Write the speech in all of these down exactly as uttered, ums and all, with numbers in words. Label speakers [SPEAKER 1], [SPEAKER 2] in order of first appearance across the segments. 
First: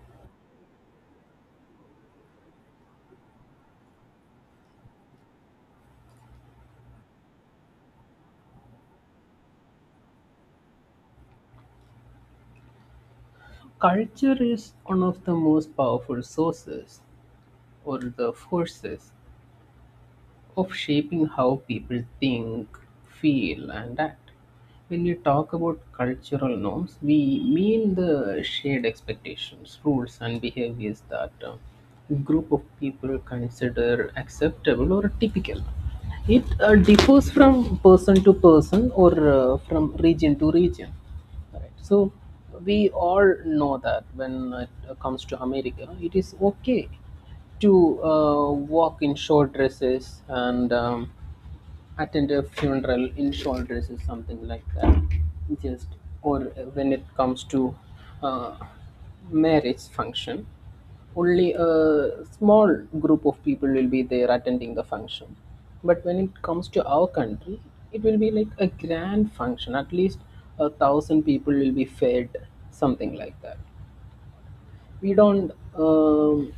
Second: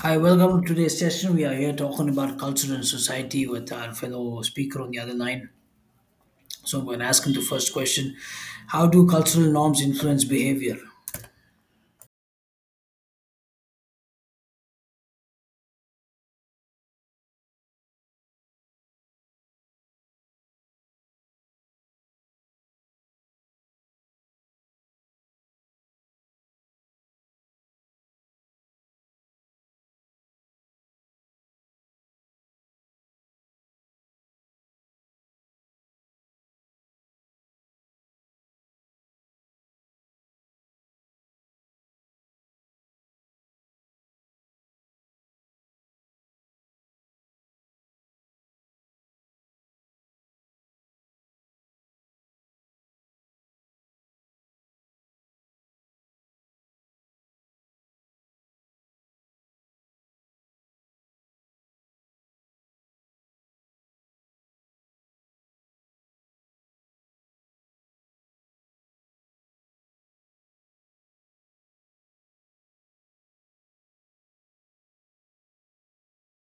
[SPEAKER 1] Hi, welcome to today's session. We are here talking about culture and society with our fellow speaker on the other line. So I'm going to ask him the first question: How do cultural norms influence behavior?
[SPEAKER 2] Culture is one of the most powerful sources or the forces of shaping how people think, feel, and act. When we talk about cultural norms, we mean the shared expectations, rules, and behaviors that uh, a group of people consider acceptable or typical. It uh, differs from person to person or uh, from region to region. Right. So we all know that when it uh, comes to America, it is okay to uh, walk in short dresses and um, attend a funeral in shawl dresses, something like that. Just or when it comes to uh, marriage function, only a small group of people will be there attending the function. But when it comes to our country, it will be like a grand function. At least a thousand people will be fed, something like that. We don't um,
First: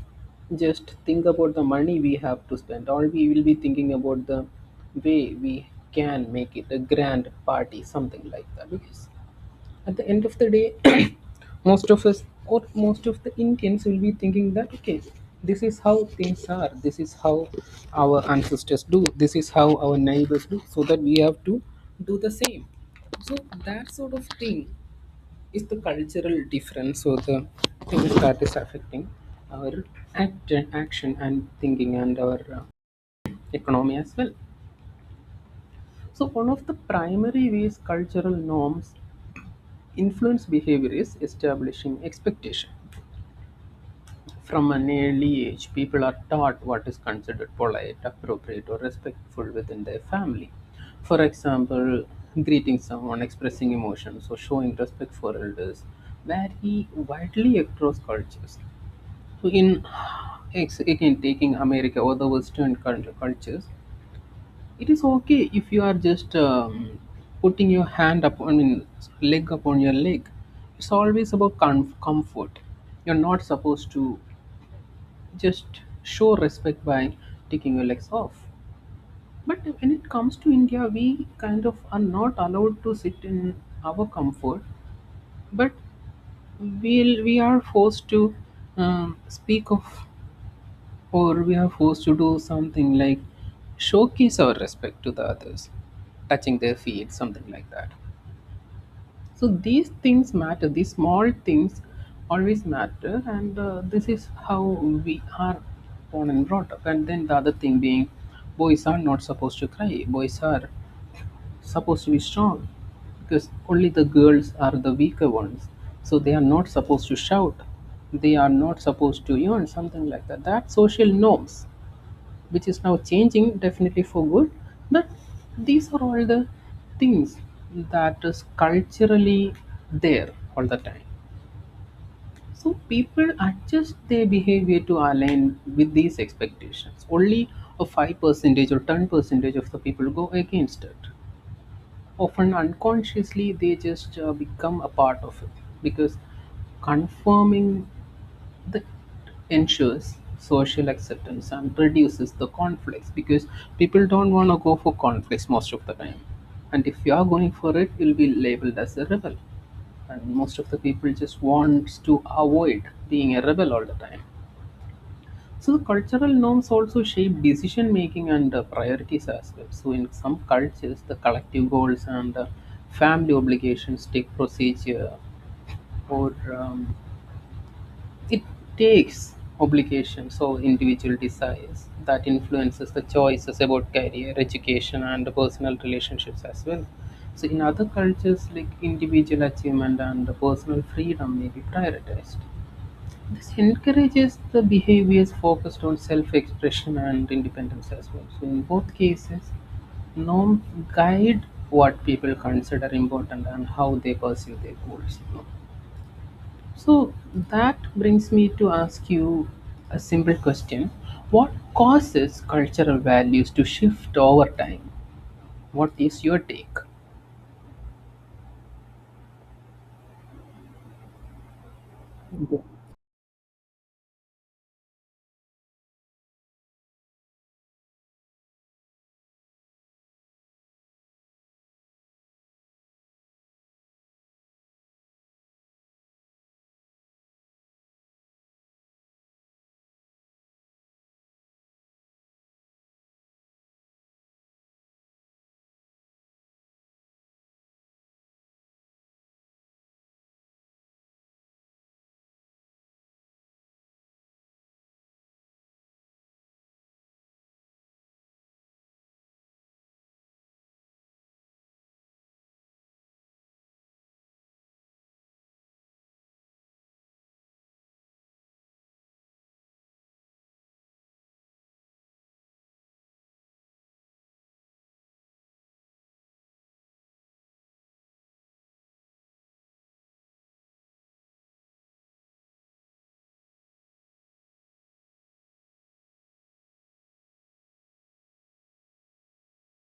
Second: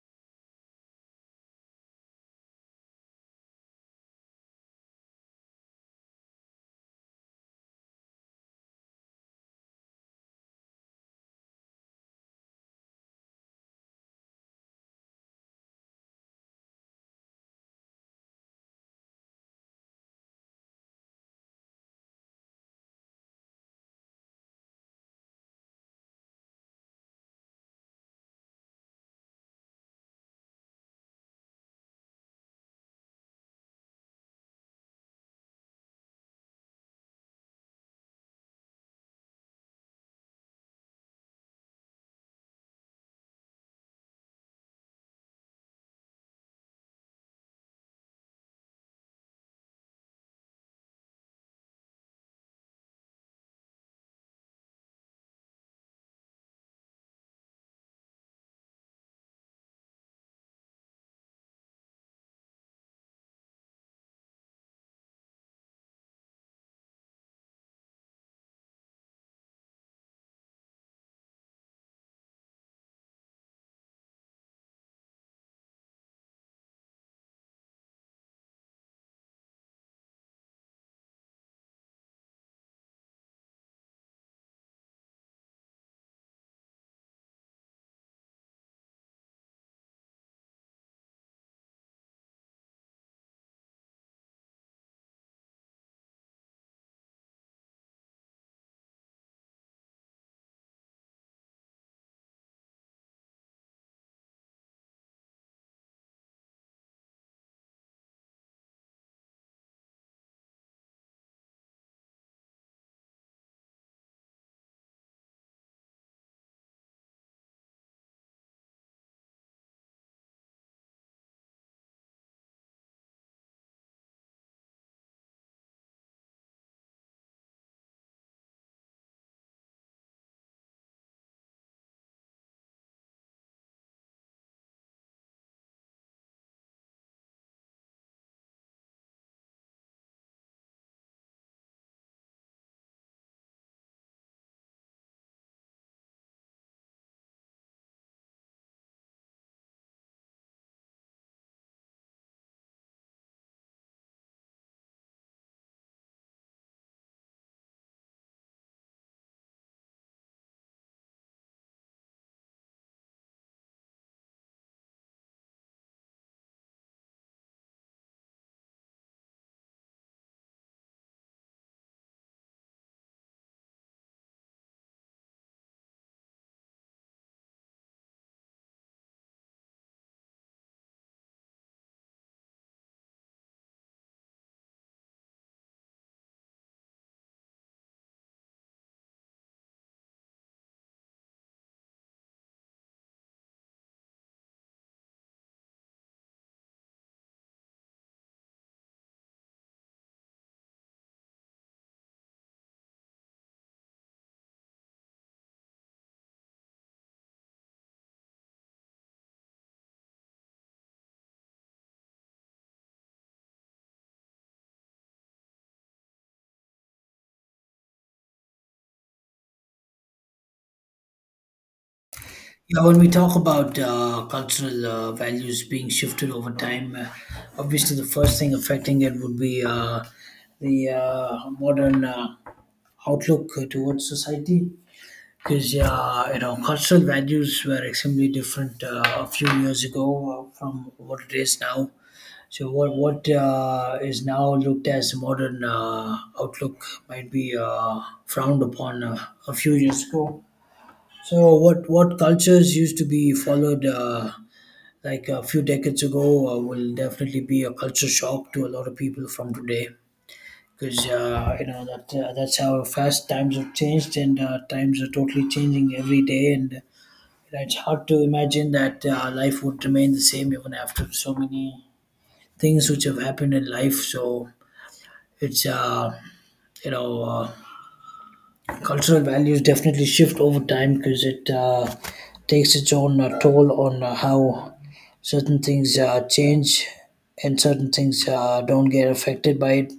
[SPEAKER 2] just think about the money we have to spend. All we will be thinking about the way we can make it a grand party, something like that, because at the end of the day most of us or most of the Indians will be thinking that, okay, this is how things are, this is how our ancestors do, this is how our neighbors do, so that we have to do the same. So that sort of thing is the cultural difference. So the things that is affecting our act, action and thinking, and our uh, economy as well. So one of the primary ways cultural norms influence behavior is establishing expectation. From an early age, people are taught what is considered polite, appropriate, or respectful within their family. For example, greeting someone, expressing emotions, or showing respect for elders vary widely across cultures. So in ex- again taking America or the Western cult- cultures, it is okay if you are just um, putting your hand upon, I mean, leg upon your leg. It's always about com- comfort. You're not supposed to just show respect by taking your legs off. But when it comes to India, we kind of are not allowed to sit in our comfort, but we'll, we are forced to um, speak of, or we are forced to do something like showcase our respect to the others, touching their feet, something like that. So these things matter, these small things always matter, and uh, this is how we are born and brought up. And then the other thing being, boys are not supposed to cry, boys are supposed to be strong, because only the girls are the weaker ones, so they are not supposed to shout, they are not supposed to yawn, something like that. That social norms, which is now changing, definitely for good, but these are all the things that is culturally there all the time. So people adjust their behavior to align with these expectations. Only a five percentage or ten percentage of the people go against it, often unconsciously. They just uh, become a part of it, because confirming that ensures social acceptance and reduces the conflicts, because people don't want to go for conflicts most of the time, and if you are going for it, you'll be labeled as a rebel, and most of the people just wants to avoid being a rebel all the time. So the cultural norms also shape decision making and uh, priorities as well. So in some cultures, the collective goals and uh, family obligations take procedure, or um, it takes obligations or individual desires that influences the choices about career, education, and personal relationships as well. So in other cultures, like individual achievement and personal freedom may be prioritized. This encourages the behaviors focused on self expression and independence as well. So, in both cases, norms guide what people consider important and how they perceive their goals. So, that brings me to ask you a simple question. What causes cultural values to shift over time? What is your take?
[SPEAKER 1] Yeah, when we talk about uh, cultural uh, values being shifted over time, uh, obviously the first thing affecting it would be uh, the uh, modern uh, outlook towards society. Because yeah, you know, cultural values were extremely different uh, a few years ago uh, from what it is now. So what what uh, is now looked as modern uh, outlook might be uh, frowned upon uh, a few years ago. So what what cultures used to be followed uh, like a few decades ago uh, will definitely be a culture shock to a lot of people from today because uh, you know that uh, that's how fast times have changed, and uh, times are totally changing every day, and you, it's hard to imagine that uh, life would remain the same even after so many things which have happened in life. So it's uh, you know uh, cultural values definitely shift over time because it uh, takes its own uh, toll on uh, how certain things uh, change, and certain things uh, don't get affected by it.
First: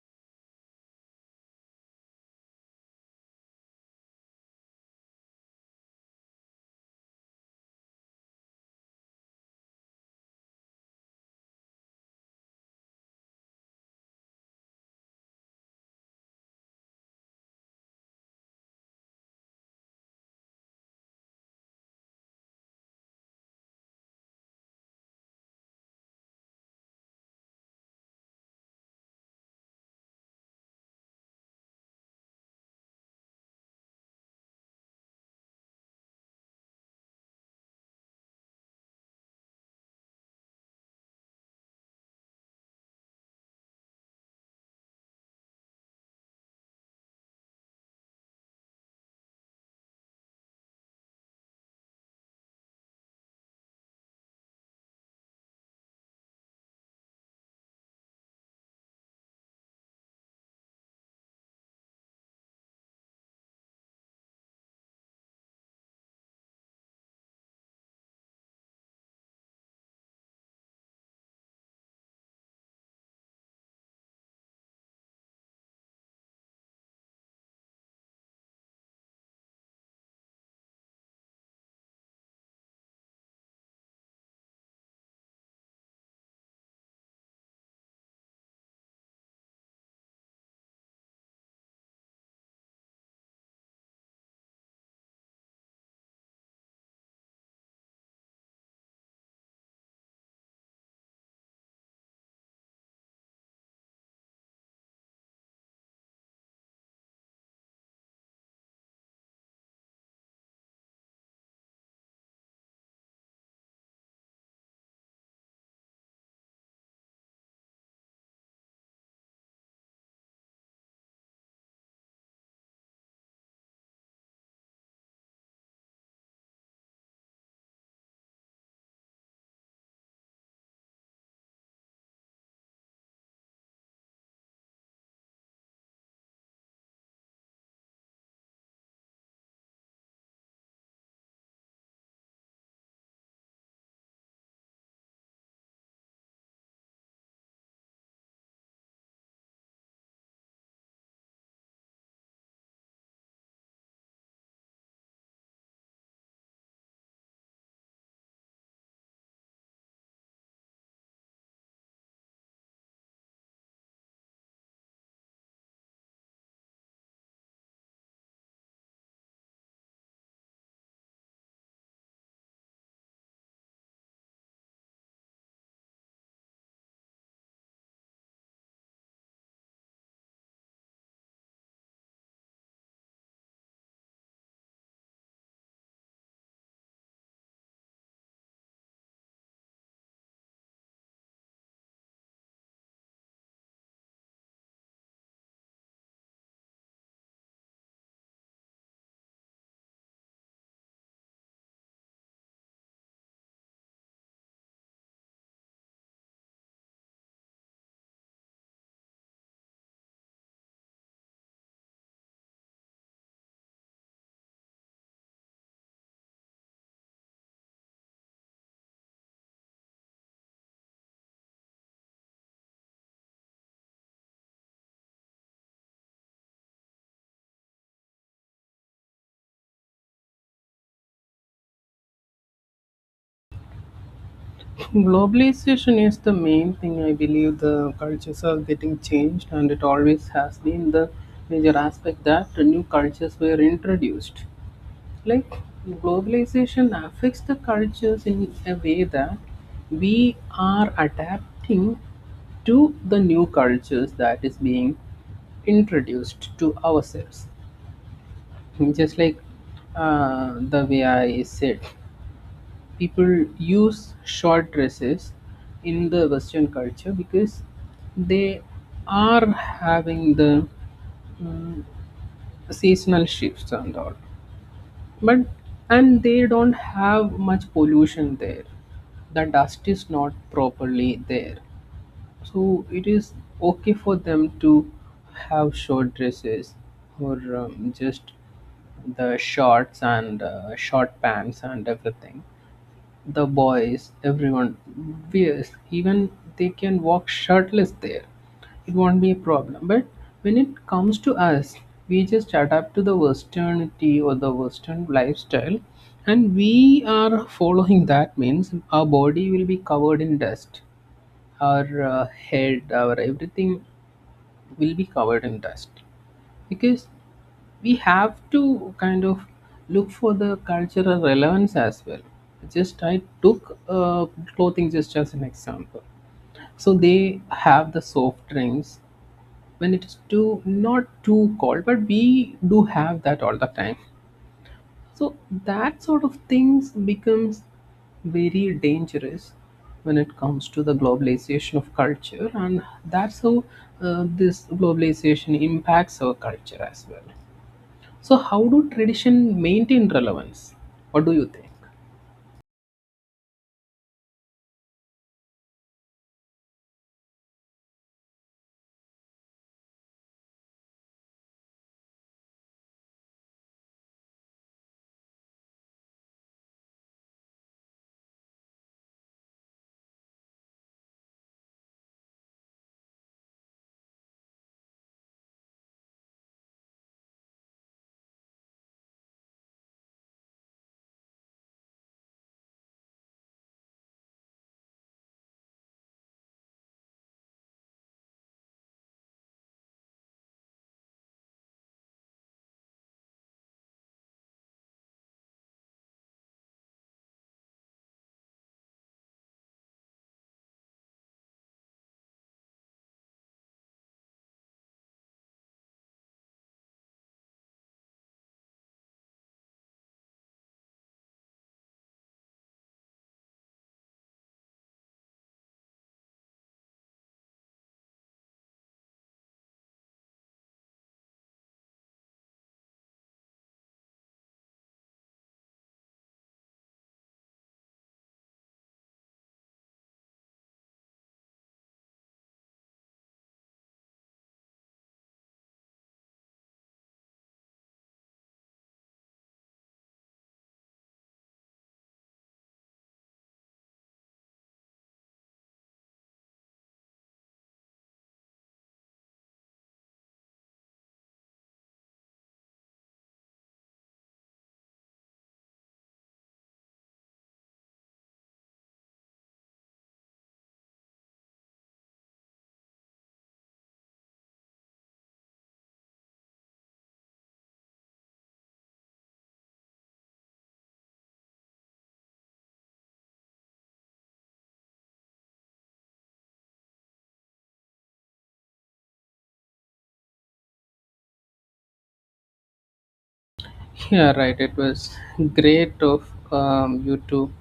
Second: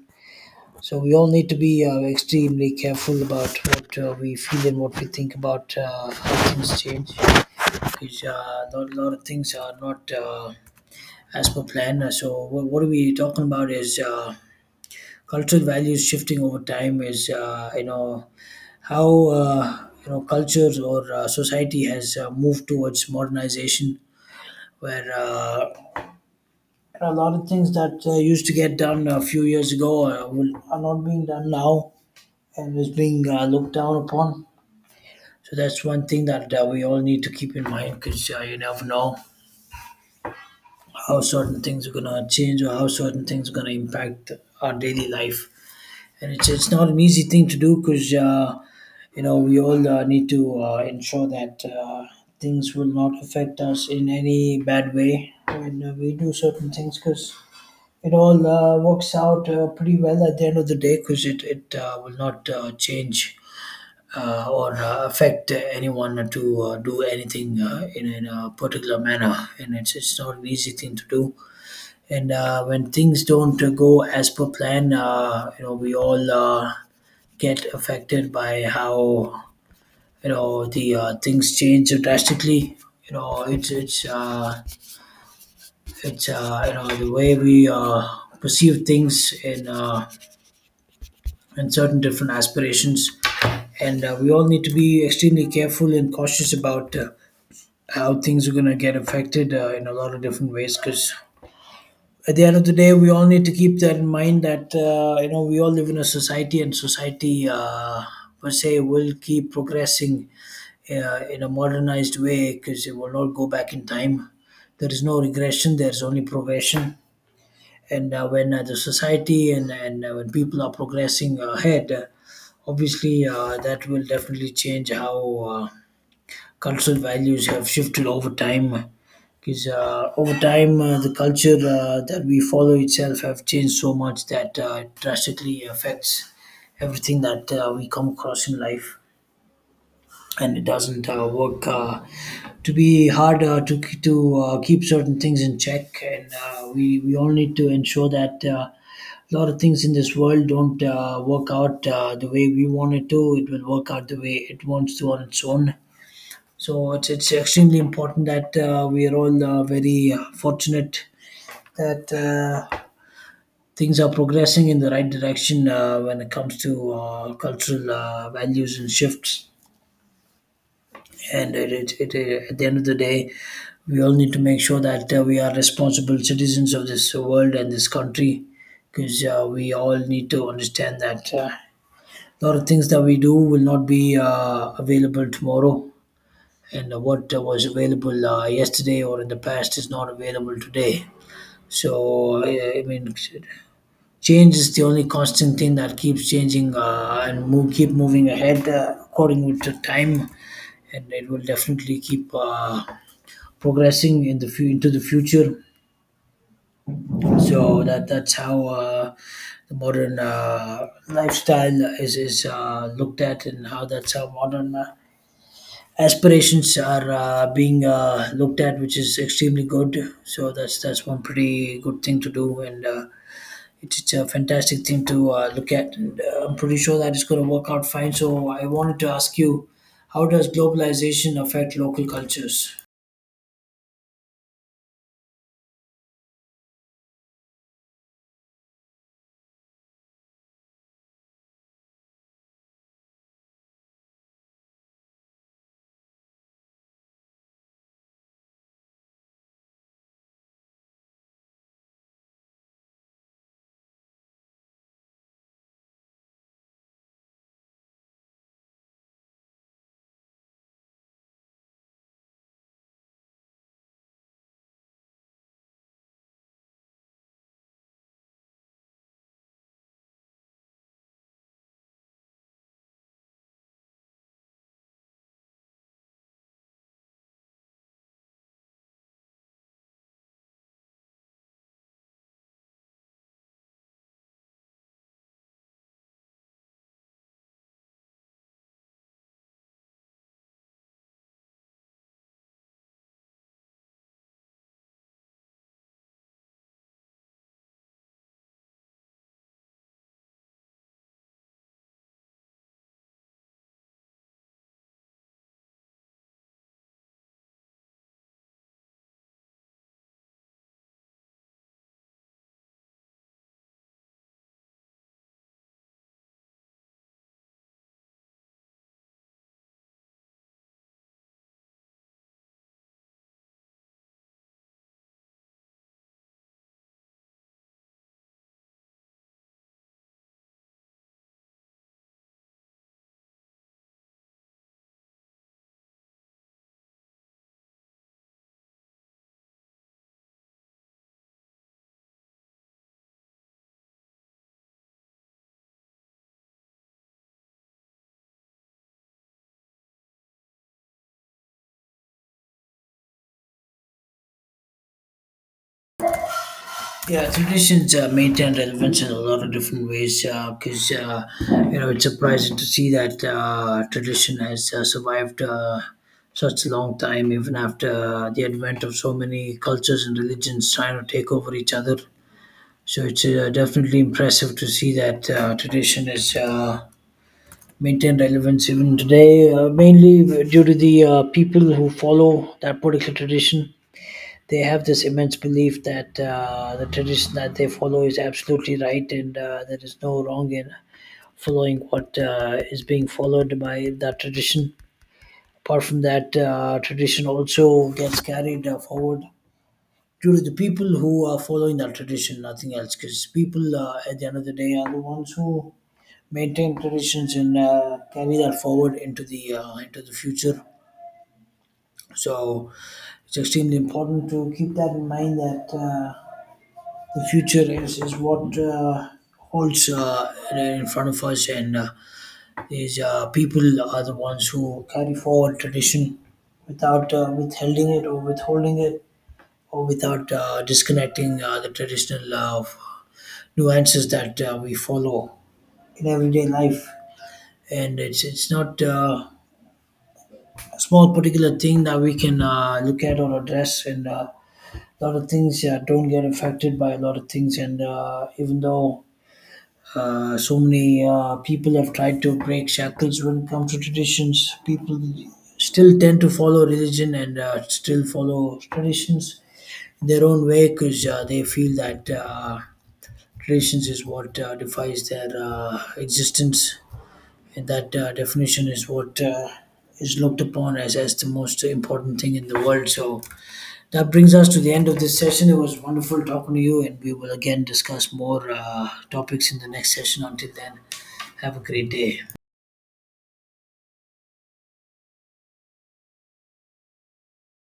[SPEAKER 1] So we all need to be uh, extremely careful about what uh, we feel and what we think about uh, how things change because uh, a lot, lot of things are not uh, as per plan. Uh, So what, what are we talking about is uh, cultural values shifting over time is, uh, you know, how uh, you know, culture or uh, society has uh, moved towards modernization where uh, a lot of things that uh, used to get done a few years ago uh, will, are not being done now and is being uh, looked down upon. So that's one thing that uh, we all need to keep in mind because uh, you never know how certain things are going to change or how certain things are going to impact our daily life, and it's it's not an easy thing to do because uh, you know, we all uh, need to uh, ensure that uh, things will not affect us in any bad way when uh, we do certain things because it all uh, works out uh, pretty well at the end of the day because it it uh, will not uh, change. Uh, or uh, affect anyone to uh, do anything uh, in, in a particular manner, and it's it's not an easy thing to do. And uh, when things don't uh, go as per plan, uh, you know, we all uh, get affected by how, you know, the uh, things change drastically. You know, it's it's uh, it's uh, you know, the way we uh, perceive things in uh, in certain different aspirations, and uh, we all need to be extremely careful and cautious about uh, how things are going to get affected uh, in a lot of different ways because. At the end of the day, we all need to keep that in mind that uh, you know, we all live in a society, and society uh, per se will keep progressing, yeah, in a modernized way because it will not go back in time. There is no regression, there's only progression. And uh, when uh, the society, and, and uh, when people are progressing ahead, uh, obviously uh, that will definitely change how uh, cultural values have shifted over time. Because uh, over time, uh, the culture uh, that we follow itself have changed so much that uh, it drastically affects everything that uh, we come across in life, and it doesn't uh, work uh, to be hard uh, to to uh, keep certain things in check, and uh, we we all need to ensure that uh, a lot of things in this world don't uh, work out uh, the way we want it to. It will work out the way it wants to on its own. So it's it's extremely important that uh, we are all uh, very uh, fortunate that uh, things are progressing in the right direction uh, when it comes to uh, cultural uh, values and shifts, and it, it, it, it- at the end of the day, we all need to make sure that uh, we are responsible citizens of this world and this country because uh, we all need to understand that uh, a lot of things that we do will not be uh, available tomorrow, and uh, what uh, was available uh, yesterday or in the past is not available today. So uh, I mean, change is the only constant thing that keeps changing, uh, and move, keep moving ahead uh, according with the time, and it will definitely keep uh, progressing in the fu- into the future. So that that's how uh, the modern uh, lifestyle is is uh, looked at, and how that's how modern uh, aspirations are uh, being uh, looked at, which is extremely good. So that's that's one pretty good thing to do, and. Uh, it's it's a fantastic thing to uh, look at, and uh, I'm pretty sure that it's going to work out fine. So, I wanted to ask you, how does globalization affect local cultures?
[SPEAKER 2] Globalization is the main thing. I believe the cultures are getting changed, and it always has been the major aspect that the new cultures were introduced. Like globalization affects the cultures in a way that we are adapting to the new cultures that is being introduced to ourselves. Just like uh, the way I said, people use short dresses in the Western culture because they are having the mm, seasonal shifts and all, but and they don't have much pollution there, the dust is not properly there, so it is okay for them to have short dresses or um, just the shorts and uh, short pants and everything. The boys, everyone wears, even they can walk shirtless there. It won't be a problem. But when it comes to us, we just adapt to the Westernity or the Western lifestyle, and we are following that, means our body will be covered in dust, our uh, head, our everything will be covered in dust, because we have to kind of look for the cultural relevance as well. Just I took uh, clothing just as an example. So they have the soft drinks when it is too, not too cold, but we do have that all the time. So that sort of things becomes very dangerous when it comes to the globalization of culture, and that's how uh, this globalization impacts our culture as well. So, how do tradition maintain relevance? What do you think?
[SPEAKER 1] Yeah, traditions uh, maintain relevance in a lot of different ways because uh, 'cause, uh, you know, it's surprising to see that uh, tradition has uh, survived uh, such a long time, even after the advent of so many cultures and religions trying to take over each other. So it's uh, definitely impressive to see that uh, tradition has uh, maintained relevance even today, uh, mainly due to the uh, people who follow that particular tradition. They have this immense belief that uh, the tradition that they follow is absolutely right, and uh, there is no wrong in following what uh, is being followed by that tradition. Apart from that, uh, tradition also gets carried uh, forward due to the people who are following that tradition, nothing else. Because people, uh, at the end of the day, are the ones who maintain traditions and uh, carry that forward into the uh, into the future. So it's extremely important to keep that in mind that. Uh, the future is, is what uh, holds uh, in front of us, and uh, these uh, people are the ones who carry forward tradition without uh, withholding it or withholding it or without uh, disconnecting uh, the traditional uh, nuances that uh, we follow in everyday life. And it's it's not uh, a small particular thing that we can uh, look at or address, and uh, a lot of things uh, don't get affected by a lot of things. And uh, even though Uh, so many uh, people have tried to break shackles when it comes to traditions, people still tend to follow religion and uh, still follow traditions in their own way because uh, they feel that uh, traditions is what uh, defines their uh, existence. And that uh, definition is what uh, is looked upon as, as the most important thing in the world. So that brings us to the end of this session. It was wonderful talking to you, and we will again discuss more uh, topics in the next session. Until then. Have a great day.
[SPEAKER 2] Yeah, right. It was great of um, you to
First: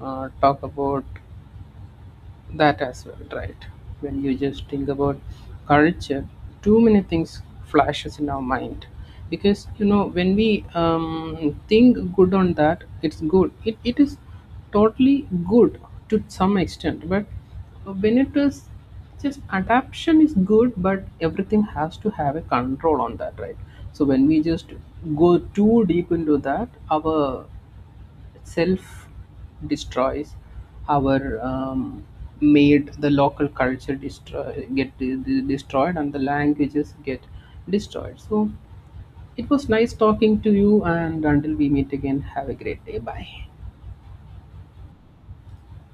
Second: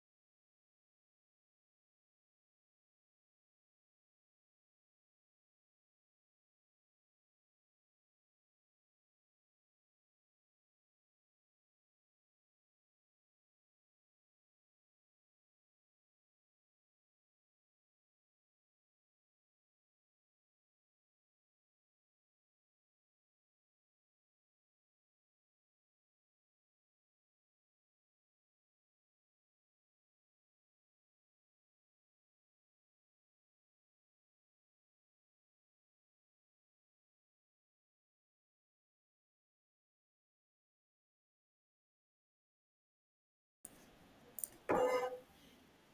[SPEAKER 2] uh, talk about that as well. Right, when you just think about culture, too many things flashes in our mind, because you know when we um, think good on that, it's good, it, it is totally good to some extent. But when it is just adaptation is good, but everything has to have a control on that, right? So when we just go too deep into that, our self destroys, our um, made the local culture destroy, get de- de- destroyed, and the languages get destroyed. So it was nice talking to you, and until we meet again, have a great day. Bye.